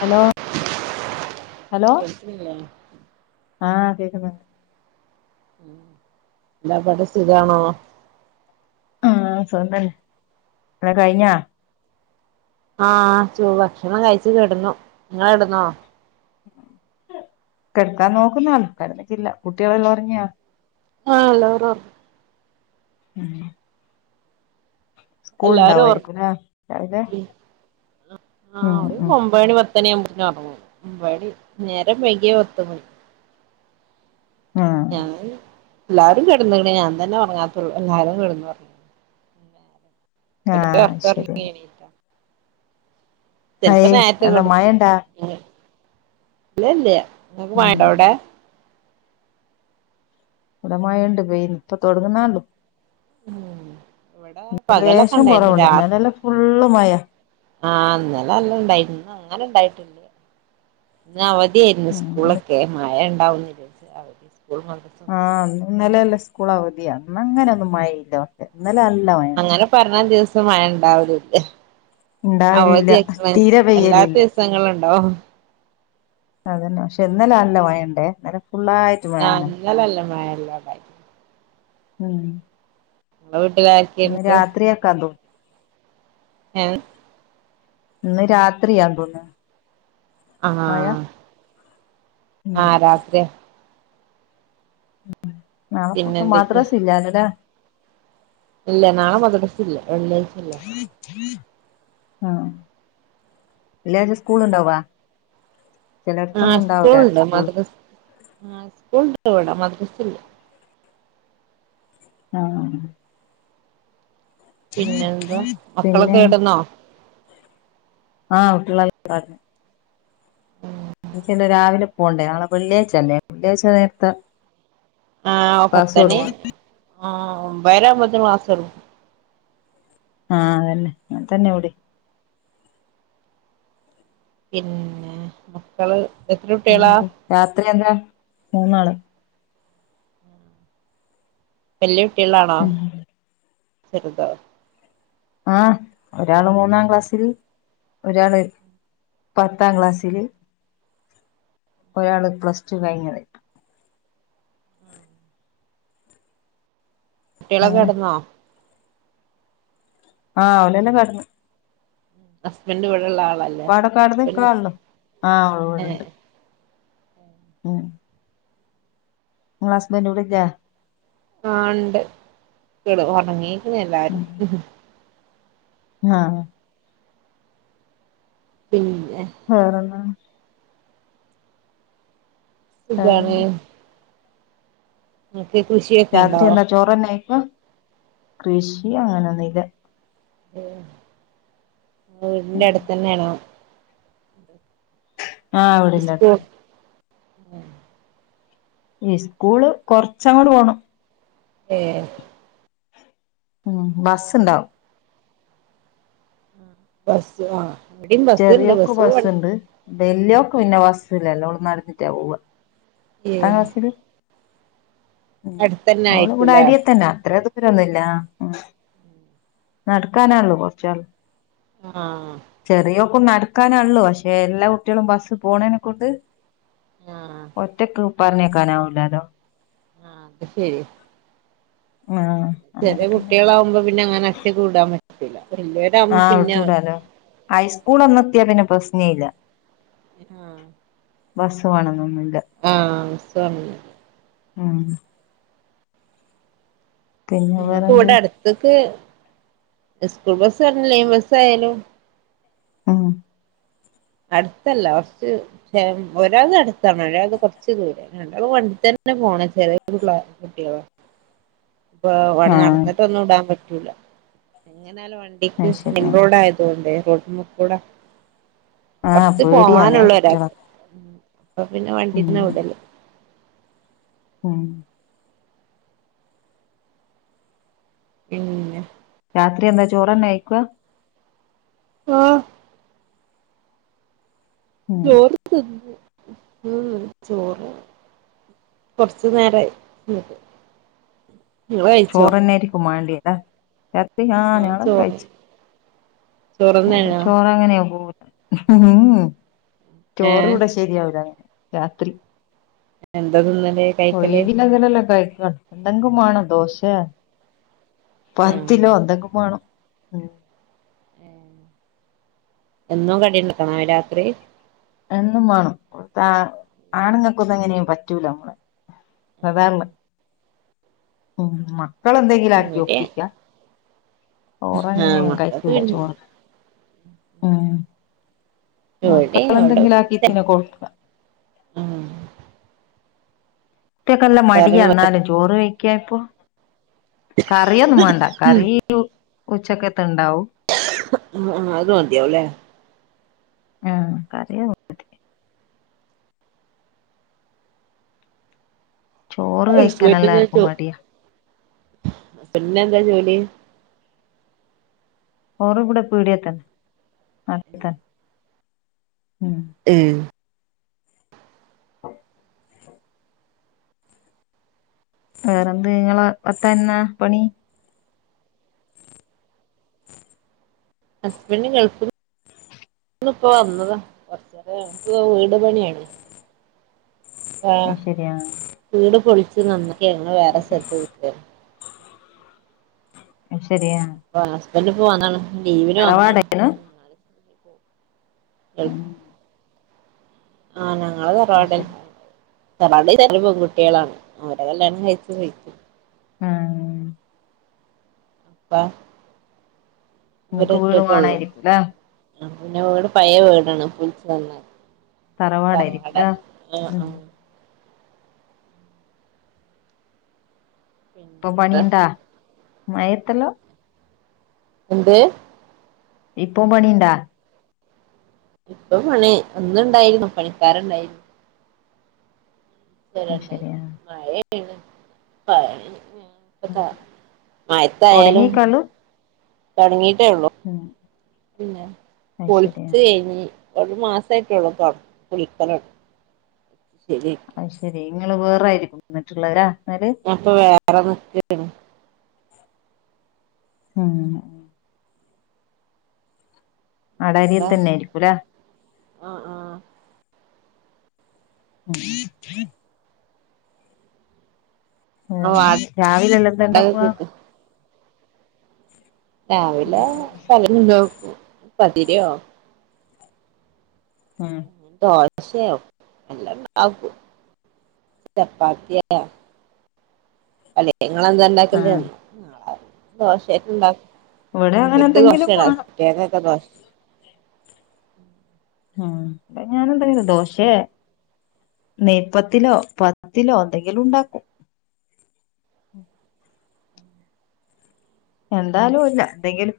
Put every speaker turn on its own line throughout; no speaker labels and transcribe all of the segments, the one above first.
Hello hello
കേൾക്ക്ണില്ലേ
ആഹ് കേക്കുന്നുണ്ട്.
എന്താ പാട് സുഖാണോ
ആഹ് സുഖം തന്നെ കഴിഞ്ഞാ?
ആഹ് ചൂ ഭക്ഷണം കഴിച്ചി കിടന്നു നിങ്ങളടന്നോ?
കിടക്കാൻ നോക്കുന്ന കടന്നിട്ടില്ല കുട്ടികളെല്ലാം ഉറങ്ങിയാ?
ആഹ് [unintelligible]
ഉം സ്കൂൾ
എല്ലാരും ഒറങ്ങി
ഉണ്ടാവായിരിക്കുംല്ല രാവിലെ ഉം.
പത്തു മണി ആവുമ്പോത്തിന് ഉറങ്ങും നേരം വൈകിയ പത്ത് മണി
ആഹ്
ഞാൻ എല്ലാരും കിടന്ന ഞാൻ തന്നെ ഒറങ്ങാതുള്ളു എല്ലാരും കിടന്ന നല്ല
ആഹ്
ഒർക്ക്
ശരി
ഉറങ്ങേനി ചെലപ്പോ
അയ്
നേരത്തെ
എന്താ
കെടുക്കും
മഴണ്ടാ
ഇല്ലല്ല ഇങ്ങക്ക്
ഉം
മഴണ്ടവിടെ?
ഇവടെ മയ ഉണ്ട് പയി ഇപ്പ തൊടങ്ങുന്നേള്ളൂ
ഉം ഇവിടെ പകലൊക്കെ
ലേഷം
ഇണ്ടായിരുന്നു
കൊറവുണ്ട്
രാ
ഇന്നാലല്ല ഫുള്ള് മഴ.
ആഹ് ഇന്നലെ നല്ല ഉണ്ടായിന്ന് ഇന്ന് അങ്ങനെ ഉണ്ടായിട്ടില്ല. ഇന് അവധിയായിരുന്നു
ഉം ഇന്ന്
സ്കൂളൊക്കെ മയ ഉണ്ടാവുന്ന അവധി സ്കൂളും മദ്രസും
ആഹ് ഇന്നലെല്ല സ്കൂളാ അവതി ഇന്ന് അങ്ങനെ ഒന്നും മഴ ഇല്ലട്ടെ ഇന്നലെ നല്ല മഴ
അങ്ങനെ പറഞ്ഞ ദിവസം മഴ ഉണ്ടാവലുല്ല.
ഇണ്ടാവലില്ല
അവധി
തീരെ
[unintelligible] അല്ലാത്ത
പെയ്യലില്ല
ദിവസങ്ങളുണ്ടാവും
അതന്നെ പക്ഷെ ഇന്നലെ നല്ല മയണ്ടേ ഇന്നലെ ഫുള്ളയി
ആഹ് ഇന്നലെ നല്ല മഴ ഇല്ല ഇവിടെ
ഉം
ഇങ്ങളെ വീട്ടില
ഇന്ന് രാത്രിയക്കെതോ
ഏഹ്
ഇന്ന് രാത്രിയാ തോന്നു
ആഹ്
ഉം
ആഹ് രാത്രി
ഉം നാളെപ്പം
പിന്നെ
ഇപ്പം
എന്തൊക്കെ
മാദ്രസ് ഇല്ലല്ലേലെ
ഇല്ല നാളമാദ്റസ് ഇല്ല വെള്ളിയാഴ് അല്ലേ
ആഹ് വെള്ളിയാഴ്ച സ്കൂള് ഇണ്ടാവേ?
ആഹ് സ്കൂൾ ഇണ്ട്
സ്കൂള്
മദ്രസ് ആ സ്കൂൾ ഇണ്ട് ഇവിടെ മദ്രസ് ഇല്ല
ആഹ്
പിന്നെ എന്താ മക്കളൊക്കെ
പിന്നെ
കേടന്നോ?
ആഹ് കുട്ടി [unintelligible] കടന്ന് എനിക്ക് രാവിലെ പോണ്ടേ നളെ വെള്ളിയാഴ്ചല്ലേ വെള്ളിയഴ്ച നേരത്തെ
ആഹ്
ക്ലാസ്
പത്തണി
തുടങ്ങും
ആഹ് ഒമ്പര ആവൊമ്പോതിന് ക്ലാസ്സ് തുടങ്ങും
ആഹ് അതന്നെ അങ്ങനെതന്നെ ഇവടീം
പിന്നെ മക്കള് എത്ര കുട്ടികളാ?
പിന്നെന്താ രാത്രി എന്താ മൂന്നാള്.
വല്യ കുട്ടികളാണോ
ഉം
ചെറുതോ?
ആഹ് ഒരാള് മൂന്നാം ക്ലാസ്സിൽ ഒരാള് പത്താം ക്ലാസ്സില് ഒരാള് പ്ലസ് ടു കഴിഞ്ഞത്
കുട്ടികളൊക്കെ
അങ്ങനെ
കടന്നോ
ആഹ് ഓല്എല്ലാം കടന്ന്
ഹസ്ബൻഡ് ഇവടെള്ള ആളല്ലേ
ഇവടക്കട
ഹസ്ബൻഡ്
നിക്കാണല്ലോ ആഹ്
ഏ
ഇവടുണ്ട് ഉം ഇങ്ങളെ ഹസ്ബന്റ് ഇവടെ ഇല്ലേ
ആഹ് ഇണ്ട് കേട ഒറങ്ങീക്ക്ണ് എല്ലാരും
ഉം ആഹ്
പിന്നെ
വേറെന്നാ
സുഖാണ്
വേറെന്ത്
ഇങ്ങക്ക് കൃഷി
രാത്രി എന്താ ചോറ് തന്നെ കയിക്ക കൃഷി അങ്ങനൊന്നും ഇല്ല
ഉം
ഉം
വീടിന്റടുത്തന്നേണോ
ആഹ്
സ്കൂ
വീടിന്റട്ത് ഇസ്കൂള് കൊർച്ചങ്ങോട്ട് പോണം
ഏഹ്
ഉം ബസ്സ്ണ്ടാവും
ബസ് ആഹ് വടിം ബസ്സ്ണ്ട് ബസ്സ് വ
വെല്യോക്ക് പിന്നെ ബസ്സ്‌ല്ലല്ലോ, ഓള് നടന്നിട്ടാ പോവ,
ഏ
ത്താം ക്ലാസ്സില് ഉ
അടുത്തന്നെ
ഓള് വിടെ
ആയിരിക്കുംല്ലേ
അരിയെത്തന്നാ, അത്ര ദു രൊന്നുല്ല, ഉം നട്ക്കാനാള്ളൂ കൊർച്ചാള്ളു
ആഹ്
ചെറിയൊക്കും നടക്കാന ള്ളൂ പക്ഷെ എല്ലാ കുട്ടികളും ബസ്സ് പോണേനെക്കൊണ്ട്
ആ
ഒറ്റക്ക് പർഞ്ഞേക്കാനാവുല്ലാലൊ
ആഹ് അത് ശര്യ
ആഹ്
ചെറിയ
അന്നേരം പിന്നെ
കുട്ടികളാവുമ്പോ പിന്നെ അങ്ങനറ്റക്ക് വിടാൻ പറ്റത്തില്ല. വല്യ
ആഹ് വിട്ടൂടാലോ, ഐസ്കൂൾ ഒന്നെത്തിയാ പിന്നെ പ്രശ്ന ഇല്ല
ആഹ്
ബസ്സ് വേണന്നൊന്നുല്ല
ആഹ് ബസ്സ്‌ വേണന്ന്ല്ല
ആഹ് പിന്നെ
ഞങ്ങക്ക്
വേറെന്ത്
വടെ അട്ത്ത്ക്ക് ഇസ്കൂൾ ബസ്സായാലും ലൈൻബസ്സായാലും
ആഹ്
അടുത്തല്ല കൊർച് ശേ ഒരാൾതടുത്താണ് ഒരാൾത് കൊർച്ച് ദൂരം രണ്ടാളും വണ്ടി തന്നെ പോണം, ചെറിയ [unintelligible] കുട്ടികള ഇപ്പ ഓനെ
ആഹ്
നടന്നിട്ടൊന്നും ടാൻ പറ്റൂല. എങ്ങനാലും വണ്ടിക്ക്
അത് ശരിയാ
മെൻറോഡായത് തു കൊണ്ടേ. റോട്ട്മ്മക്കൂടെ
ആഹ്
കൊർച്ച്
പേടിയാന്നേ
പോവാനുള്ളു
കുട്ടികളെ
ഒരാക്ക് ഉം പ്പൊ പിന്നെ
ഉം
വണ്ടിന്നെ വിടല്
ഉം
പിന്നെ
രാത്രി എന്താ ചോറന്നെ കയ്ക്കുവ
ആഹ്
ഉം
ചോറ് ത് ന്ന് ഉം ഉം ചോറ് കൊർച്ച് നേരായി ത് ന്ന്ട്ട്
ചോറെന്നെയിരിക്കും മാണ്ടിയെ ലേ രാത്രി ആഹ് ഞങ്ങളൊക്കെ കഴിച്ച് വിടെ
ചോറ്ന്നേണോ
ചോറ് അങ്ങനെയ പോ ഉം ഉം ചോറ്
ഏഹ്
വിടെ ശ് ശരിയാവുലാ രാത്രി
എന്ത ത് ന്നല്
ഒഴിവില്ലങ്കിലല്ലെ കഴിക്ക എന്തെങ്കും മാണം ദോശേ
ആഹ്
പത്തിലോ എന്തങ്കും മാണം
ഏഹ് എന്നും കടിണ്ടാക്കണേ രാത്രി
എന്നും മാണം, ഇവുട്ത്ത ആണുങ്ങക്കൊന്നും അങ്ങനെ പറ്റൂലമ്മളെ
ആഹ്
അതാർഞ് ഉം മ ക്കളെന്തെങ്കിലും ആക്കി
ഇവിടെ
ഒപ്പിക്ക
ആഹ്
ഓറങ്ങനേം
മക്കക്ക്
കഴിക്കൂല
പിന്നെ
ചോറ് ഉം
ഇവിടെ
മക്കളെ
അവിടെ
ന്തെങ്കിലും ആക്കിത്തിനെ കൊടുക്ക
ആഹ്
കുട്ടിയക്കെല്ലാം
കറി
മടിയ ന്നാലും ചോറ് കഴിക്കാൻ ഇപ്പോ, കറിയൊന്നും മാണ്ട കറി യും ഉച്ചക്കത്തെണ്ടാവും
ഉം ഉം അത് മതിയാവുല്ലേ
ആഹ് കറിയത് ചോറ് കയിക്കാൻ എല്ലാർക്കും മടിയാ
ബൻഡിന് എന്താ ജോലി
ഓറ് ഇവിടെ പീടിയെതെന്നെ അടുത്താ ഉം
ഏഹ്
വേറെന്ത് ഇങ്ങളെ ഭർത്താവിനെന്താ പണി?
ഹസ്ബന്റ് ഗൾഫ് ള് ഇപ്പ വന്നതാ [unintelligible] വീട് പണിയാണ് ആഹ്
അത് ശരിയാ
വീട് പൊളിച്ച് [unintelligible] ഞങ്ങള് വേറെ സ്ഥലത്ത് നിക്കാ
അത് ശരി ആഹ്
ഇപ്പ ഹസ്ബന്റ് ഇപ്പ വന്നണ് ലീവിന് വന്നണ്
തറവാടേനു
ഗൾ
ഉം
ആഹ് ഞങ്ങളെ
അത്
തറവാടെൻ
ശരി
തറവാട് [unintelligible] പെൺകുട്ട്യേളാണ് ഉം [unintelligible] കല്യാണം കയിച്ച് പോയിക്ക്
ആഹ്
[unintelligible] ഇവര്
നിങ്ങക്ക് വീട്
ഒറ്റക്കെ ഉള്ളൂ
വേണായിരിക്കൂലേ
പിന്നെ വീട് പയേ വീടാണ് പൊളിച്ച് നന്നാക്കി
തറവാടായിരിക്കൂലേ
തർവാടല്ലേ ആഹ്
ഉം
ആഹ്
ഇപ്പം
പിന്നെന്താ
പണീണ്ടാ മയത്തെല്ലം
എന്ത്
ഇപ്പോം പണിയിണ്ടാ?
ഇപ്പം പണി ഇന്ന് ഇണ്ടായിരുന്നു പണിക്കാരുണ്ടായിരുന്നു
അത്
ണ്ടായി
ശരിയാ
മഴയേണ് പണി ഉം മയെത്തായാലും
തൊടങ്ങീക്കാള്ളൂ
തൊടങ്ങിട്ടേ ഉള്ളു
ഉം
പിന്നെ
അത് ശരിയാ
പൊളിച്ച് കഴിഞ്ഞ് ഒരു മാസമായിട്ടുള്ളൂ ഇപ്പം പൊളിക്കല് തൊട [unintelligible]
അയി ശരി ഇങ്ങള് വേറായിരിക്കും ഇന്ന്ട്ട്ള്ളെലേ
ഞാൻപ്പ വേറെ നിക്കാണ്
അങ്ങനെ ആടെ അരിയത്തെന്നെ ആയിരിക്കുല്ലേ
ആഹ് ആഹ്
ഉം
ഞങ്ങൾ
വേറെന്താ രാവിലെല്ലാം എന്താ
വാടകക്ക്
ഇണ്ടാക്കുവാ?
നിക്കാ
ഉം
രാവിലെ [unintelligible] ഇണ്ടാക്കും പത്തിരിയോ
ഉം ആഹ്
ദോശയോ എല്ലണ്ടാക്കും ചപ്പാത്തിയോ അല്ലെ ഇങ്ങളെന്താ ഇണ്ടാക്കല്
ആഹ്
നാളെ ദോശയാറ്റം ഇണ്ടാക്
ഇവിടെ അങ്ങനെ
ഇവര്ക്ക്
എന്തെങ്കിലും വേണം
ദോശണ്ടാക്കും തേങ്ങ അരച്ച ദോശ
ഏഹ് [unintelligible] ഞാനെന്തെങ്കിലും ദോശെ നെയ്പ്പത്തിലോ പത്തിലോ എന്തെങ്കിലും ഉണ്ടാക്കും. എന്താലുല്ലാ എന്തെങ്കിലും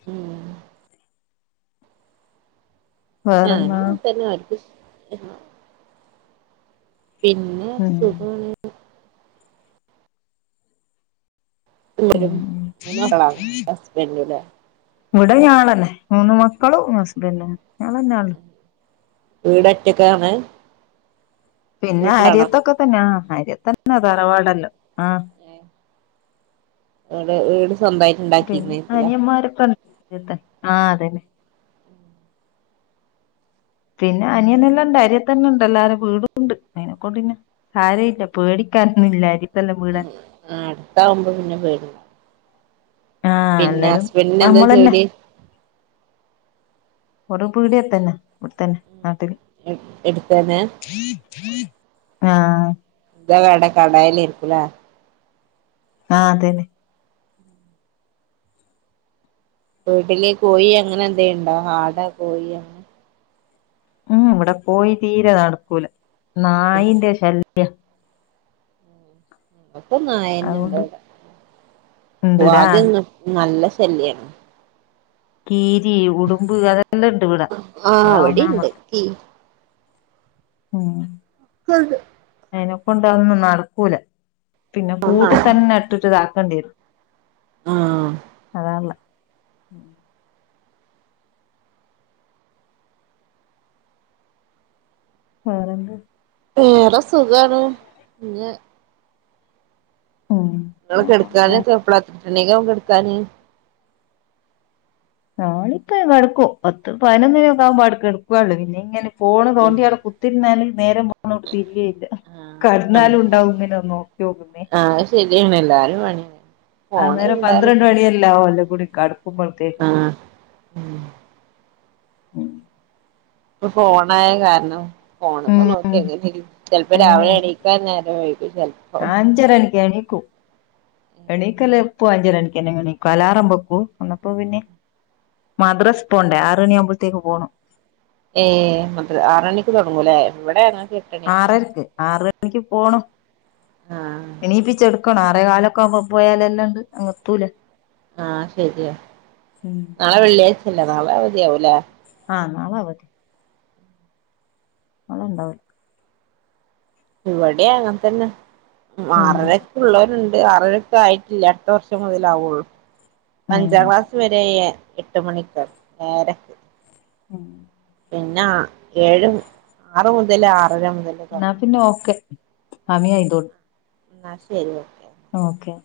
ഉം
വേറെന്നാ
ഞാനുങ്ങൻത്തന്നെ ആര്കുഷ് [unintelligible] പിന്നെ
ഉം
സുഖാണ് രും
ഉം
മൂന്നകളാണ് ഹസ്ബൻഡും.
ഇവിടെ ഞാങ്‌ളെന്നെ മൂന്ന് മക്കളും ഹസ്ബൻഡും ഞങ്‌ളെന്നെള്ളു
വീടൊറ്റക്കാണ്.
പിന്നെ അരിയത്തൊക്കെ തന്നെ ആഹ് അരിയത്ത് ന്നെ തറവാടല്ലോ ആഹ്
ഏഹ് ഇടെ വീട് സ്വന്തായി
പിന്നെ അനിയന്മാര് [unintelligible] പിന്നെ അനിയനെല്ലാം ഉണ്ട് അരിയ തന്നെ ഉണ്ട്. എല്ലാരെ വീടുംണ്ട് അയ്നെക്കൊണ്ട്ന്നെ. സാരയില്ല പേടിക്കാനൊന്നും ഇല്ല അരിത്തെല്ലാം വീട
ആഹ് അടുത്താഉമ്പോ പിന്നെ പേടി
ആ
പിന്നെ
എല്ലാരും
ഹസ്ബന്റ്ന് എന്താ
നമ്മളന്നെ
ജോലി.
വടെ പീടിയത്തന്നെ, ഇവിടെത്തന്നെ നാട്ടില്.
എട് എടുത്തന്നേ.
ആഹ്
തവടെ കടേല് ഇരിക്കുലേ
ആഹ് അതെന്നേ
വീട്ടില് കോഴി അങ്ങനെ എന്തേണ്ടോ ആടാ കോഴിയൊ
ഉം, ഇവിടെ കോയി തീരെ നടക്കൂല നായിന്റെ ശല്യ
മൊത്തം നായന്നെണ്ട്
അതുകൊണ്ട് ഉണ്ട്ലാ
വടെ [unintelligible] നല്ല ശല്യർന്നു.
കീരി, ഉടുമ്പ് അത
ആഹ് വിടെണ്ട് കീ
ഉം
[unintelligible]
അയ്നെക്കൊണ്ട് അതൊന്നും നടക്കൂല പിന്നെ കൂട്ട് തന്നെ ഇട്ടിട്ട് ഇതാക്കേണ്ട്യരു
ആഹ്
അതാള്ളെ [unintelligible]
വേറെ സുഖാണ് ഞ്
ഉം
ങ്ങള്
അങ്ങനെ
കെടുക്കാന്
പോണല്ലേ
കെപ്ല [unintelligible] കെടക്കാന്
നാളിപ്പ കെടുക്കും പത്ത് പയ്നൊന്നണിക്ക ആഉമ്പോ കെടക്കോടെ പിന്നെ ഇങ്ങനെ ഫോണ് തോണ്ടിയട കു ത്തിന്നാല് നേരെ പോന്നോട് തിരികേയില്ല
ആഹ് അങ്ങനെ
കെടന്നാലുണ്ടാഉം ങ്ങനെ നോക്ക്യോക്ക്ന്നെ
ആഹ് അത് ശരിയാണ് എല്ലാരും [unintelligible] ഫോണ്
അന്നേരം
കണ്ടാല്
പന്ത്രണ്ട്
പിന്നെ
മണിയല്ലാവും എല്ലാം കൂടി കടക്കുമ്പോൾതേക്ക്.
ആഹ് ഉം
ഉം
ഇപ്പൊ ഫോണായ കാരണം. ഫോണ് മെ
ഉം
നോക്കിങ്ങനെ [unintelligible] ചെലപ്പോ
അങ്ങനെ
രാവിലെ എണീക്കാൻ നേരംവൈകും ചെലപ്പോ.
[unintelligible] ണീക്കും എണീക്കല് പ്പോ അഞ്ചരണിക്കന്നെ ങ്ങട് എണീക്കും അലാറം വെക്കും അന്നപ്പൊ പിന്നെ മദ്രസ് പോണ്ടെ ആറുഅണിയാവുമ്പതേക്ക് പോണം.
ഏഹ്, മദ് ആറണിക്ക് തുടങ്ങൂലേ, ഇവിടെ ഞങ്ങക് എ
ആറരക്ക് ആറുമണിക്ക് പോണം
ആഹ്
എണീപ്പിച്ചെടുക്കണം ആറേകാലൊ കാവുമ്പോ പോയാലെല്ലാംണ്ട് അങ്ങത്തൂല
ആഹ്, ശരിയാ
ഉം
നാളെ വെള്ളിയാഴ്ചല്ലെ നാളെ അവധി ആവൂലേ
ആഹ് നാളെ അവധിയാ ഓള് ഇണ്ടാവും.
ഇവിടി അങ്ങൻത്തന്നെ.
ഉം
ആറരെക്കുള്ളോല്ണ്ട് ആറരൊക്കെ ആയി ഇല്ല്യ അടുത്ത വർഷം മുതലാവൊള്ളൂ. അഞ്ചാം
ഉം
ക്ലാസ് വരേയെ എട്ട് മണിക്ക് ഏഴരക്ക്
ഉം
പിന്നാ ഏഴും ആറ മു തെല്ലാം ആറര മുതല്
എന്നാ
തൊടങ്ങും
പിന്നെ
ക്ലാസ്
ഓക്കെ സമയായി തോന്നുന്നു
ഇന്നാ ശരി. Okay
okay